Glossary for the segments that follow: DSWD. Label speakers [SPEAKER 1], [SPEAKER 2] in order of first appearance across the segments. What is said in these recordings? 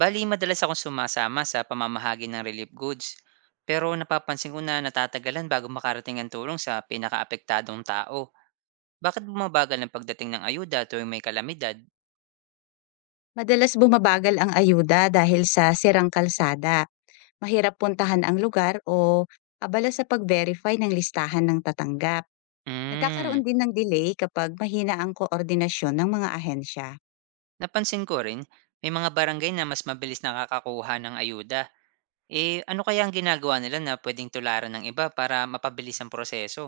[SPEAKER 1] Bali, madalas akong sumasama sa pamamahagi ng relief goods. Pero napapansin ko na natatagalan bago makarating ang tulong sa pinakaapektadong tao. Bakit bumabagal ang pagdating ng ayuda tuwing may kalamidad?
[SPEAKER 2] Madalas bumabagal ang ayuda dahil sa sirang kalsada, mahirap puntahan ang lugar o abala sa pag-verify ng listahan ng tatanggap.
[SPEAKER 1] Hmm,
[SPEAKER 2] Nagkakaroon din ng delay kapag mahina ang koordinasyon ng mga ahensya.
[SPEAKER 1] Napansin ko rin, may mga barangay na mas mabilis nakakakuha ng ayuda. Eh, ano kaya ang ginagawa nila na pwedeng tularan ng iba para mapabilis ang proseso?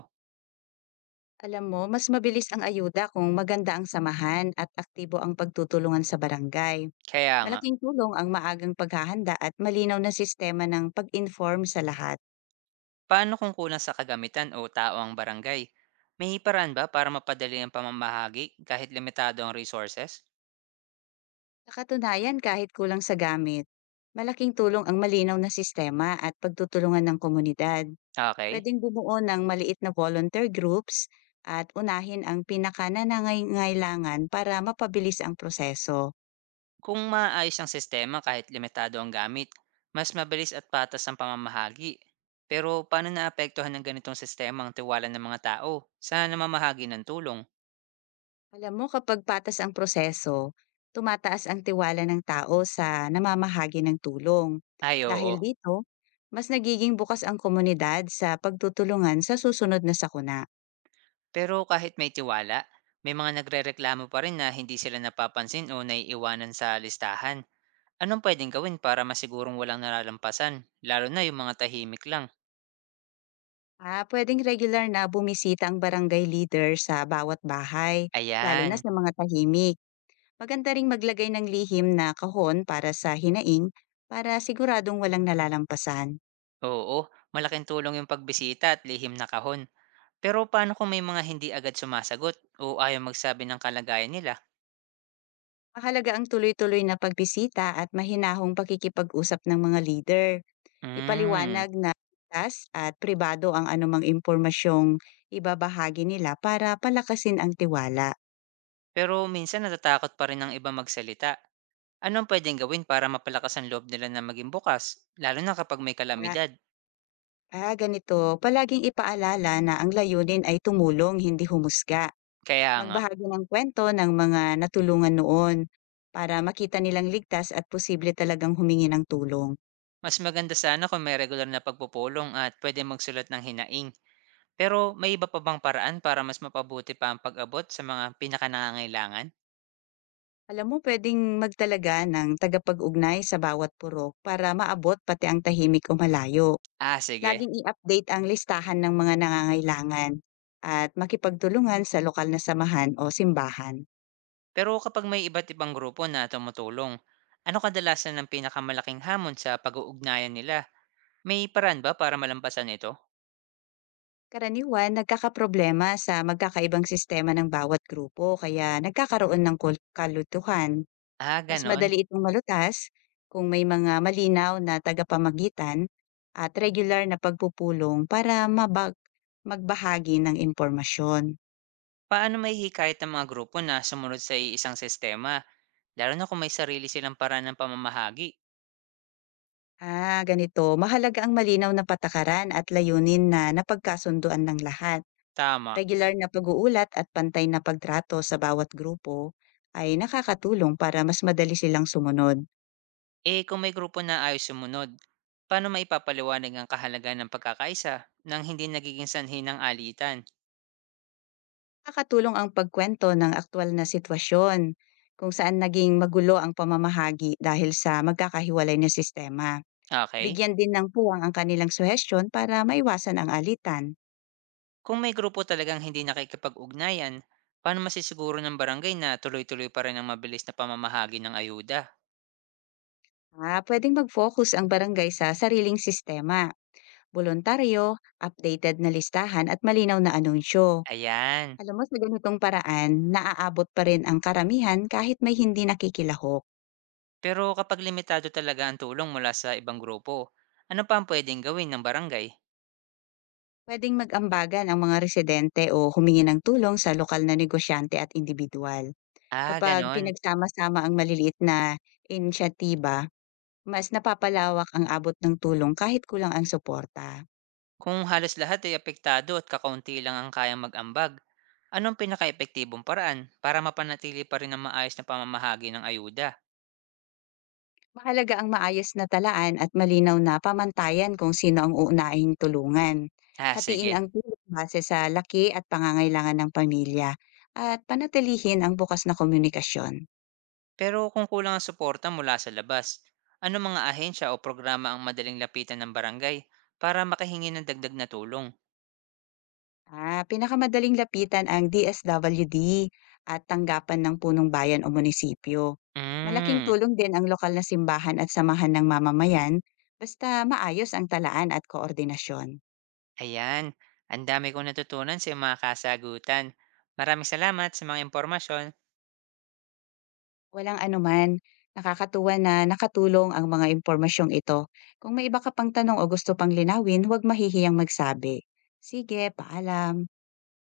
[SPEAKER 2] Alam mo, mas mabilis ang ayuda kung maganda ang samahan at aktibo ang pagtutulungan sa barangay.
[SPEAKER 1] Kaya nga,
[SPEAKER 2] Malaking tulong ang maagang paghahanda at malinaw na sistema ng pag-inform sa lahat.
[SPEAKER 1] paano kung kulang sa kagamitan o tao ang barangay? May paraan ba para mapadali ang pamamahagi kahit limitado ang resources?
[SPEAKER 2] Sa katunayan, kahit kulang sa gamit, malaking tulong ang malinaw na sistema at pagtutulungan ng komunidad.
[SPEAKER 1] Okay.
[SPEAKER 2] Pwedeng bumuo ng maliit na volunteer groups at unahin ang pinakananangailangan para mapabilis ang proseso.
[SPEAKER 1] Kung maayos ang sistema kahit limitado ang gamit, mas mabilis at patas ang pamamahagi. Pero paano naapektuhan ng ganitong sistema ang tiwala ng mga tao sa namamahagi ng tulong?
[SPEAKER 2] Alam mo, kapag patas ang proseso, tumataas ang tiwala ng tao sa namamahagi ng tulong.
[SPEAKER 1] Ay oo,
[SPEAKER 2] Dahil dito, mas nagiging bukas ang komunidad sa pagtutulungan sa susunod na sakuna.
[SPEAKER 1] pero kahit may tiwala, may mga nagrereklamo pa rin na hindi sila napapansin o naiiwanan sa listahan. Anong pwedeng gawin para masigurong walang nalalampasan, lalo na yung mga tahimik lang?
[SPEAKER 2] Ah, puwedeng regular na bumisita ang barangay leader sa bawat bahay, lalo na
[SPEAKER 1] Ayan,
[SPEAKER 2] sa mga tahimik. Maganda ring maglagay ng lihim na kahon para sa hinaing para siguradong walang nalalampasan.
[SPEAKER 1] oo, malaking tulong yung pagbisita at lihim na kahon. Pero paano kung may mga hindi agad sumasagot o ayaw magsabi ng kalagayan nila?
[SPEAKER 2] Mahalaga ang tuloy-tuloy na pagbisita at mahinahong pakikipag-usap ng mga leader.
[SPEAKER 1] Hmm,
[SPEAKER 2] Ipaliwanag na tas at pribado ang anumang impormasyong ibabahagi nila para palakasin ang tiwala.
[SPEAKER 1] Pero minsan natatakot pa rin ang iba magsalita. Anong pwedeng gawin para mapalakas ang loob nila na maging bukas, lalo na kapag may
[SPEAKER 2] Ah,
[SPEAKER 1] kalamidad?
[SPEAKER 2] ah, ganito, palaging ipaalala na ang layunin ay tumulong, hindi humusga.
[SPEAKER 1] Kaya nga,
[SPEAKER 2] Magbahagi ng kwento ng mga natulungan noon, para makita nilang ligtas at posible talagang humingi ng tulong.
[SPEAKER 1] mas maganda sana kung may regular na pagpupulong at pwede magsulat ng hinaing. Pero may iba pa bang paraan para mas mapabuti pa ang pag-abot sa mga pinakanangangailangan?
[SPEAKER 2] Alam mo, puwedeng magtalaga ng tagapag-ugnay sa bawat purok para maabot pati ang tahimik o malayo.
[SPEAKER 1] Ah, sige.
[SPEAKER 2] Laging i-update ang listahan ng mga nangangailangan at makipagtulungan sa lokal na samahan o simbahan.
[SPEAKER 1] Pero kapag may iba't ibang grupo na tumutulong, ano kadalasan ang pinakamalaking hamon sa pag-uugnayan nila? May paraan ba para malampasan ito?
[SPEAKER 2] Karaniwan nagkakaproblema sa magkakaibang sistema ng bawat grupo kaya nagkakaroon ng kul kalutuhan.
[SPEAKER 1] Ah,
[SPEAKER 2] Mas
[SPEAKER 1] ganon.
[SPEAKER 2] madali itong malutas kung may mga malinaw na tagapamagitan at regular na pagpupulong para mabag magbahagi ng impormasyon.
[SPEAKER 1] Paano may hikayat ng mga grupo na sumunod sa iisang sistema, lalo na kung may sarili silang paraan ng pamamahagi?
[SPEAKER 2] Ah, ganito. Mahalaga ang malinaw na patakaran at layunin na napagkasunduan ng lahat.
[SPEAKER 1] Tama.
[SPEAKER 2] Regular na pag-uulat at pantay na pagtrato sa bawat grupo ay nakakatulong para mas madali silang sumunod.
[SPEAKER 1] Eh kung may grupo na ayos sumunod, paano maipapaliwanag ang kahalagan ng pagkakaisa nang hindi nagiging sanhi ng alitan?
[SPEAKER 2] Nakakatulong ang pagkuwento ng aktwal na sitwasyon kung saan naging magulo ang pamamahagi dahil sa magkakahiwalay na sistema.
[SPEAKER 1] Okay?
[SPEAKER 2] Bigyan din ng puwang ang kanilang suhestyon para maiwasan ang alitan.
[SPEAKER 1] Kung may grupo talagang hindi nakikipag-ugnayan, paano masisiguro ng barangay na tuloy-tuloy pa rin ang mabilis na pamamahagi ng ayuda?
[SPEAKER 2] Ah, pwedeng mag-focus ang barangay sa sariling sistema, voluntaryo, updated na listahan at malinaw na anunsyo.
[SPEAKER 1] Ayan.
[SPEAKER 2] Alam mo, sa ganitong paraan, naaabot pa rin ang karamihan kahit may hindi nakikilahok.
[SPEAKER 1] Pero kapag limitado talaga ang tulong mula sa ibang grupo, ano pa ang pwedeng gawin ng barangay?
[SPEAKER 2] Pwedeng mag-ambagan ang mga residente o humingi ng tulong sa lokal na negosyante at individual.
[SPEAKER 1] Ah,
[SPEAKER 2] Kapag
[SPEAKER 1] ganon.
[SPEAKER 2] pinagsama-sama ang maliliit na inisyatiba, mas napapalawak ang abot ng tulong kahit kulang ang suporta.
[SPEAKER 1] Kung halos lahat ay apektado at kakaunti lang ang kayang mag-ambag, anong pinaka-epektibong paraan para mapanatili pa rin ang maayos na pamamahagi ng ayuda?
[SPEAKER 2] Mahalaga ang maayos na talaan at malinaw na pamantayan kung sino ang uunahing tulungan.
[SPEAKER 1] Ah,
[SPEAKER 2] Hatiin
[SPEAKER 1] sige.
[SPEAKER 2] ang tulong base sa laki at pangangailangan ng pamilya at panatilihin ang bukas na komunikasyon.
[SPEAKER 1] Pero kung kulang ang suporta mula sa labas, ano mga ahensya o programa ang madaling lapitan ng barangay para makahingi ng dagdag na tulong?
[SPEAKER 2] Ah, pinakamadaling lapitan ang DSWD at tanggapan ng punong bayan o munisipyo. Malaking
[SPEAKER 1] Mm,
[SPEAKER 2] tulong din ang lokal na simbahan at samahan ng mamamayan basta maayos ang talaan at koordinasyon.
[SPEAKER 1] ayan. Ang dami kong natutunan sa iyong mga kasagutan. Maraming salamat sa mga impormasyon.
[SPEAKER 2] Walang anuman, nakakatuwa na nakatulong ang mga impormasyong ito. Kung may iba ka pang tanong o gusto pang linawin, huwag mahihiyang magsabi. Sige, paalam.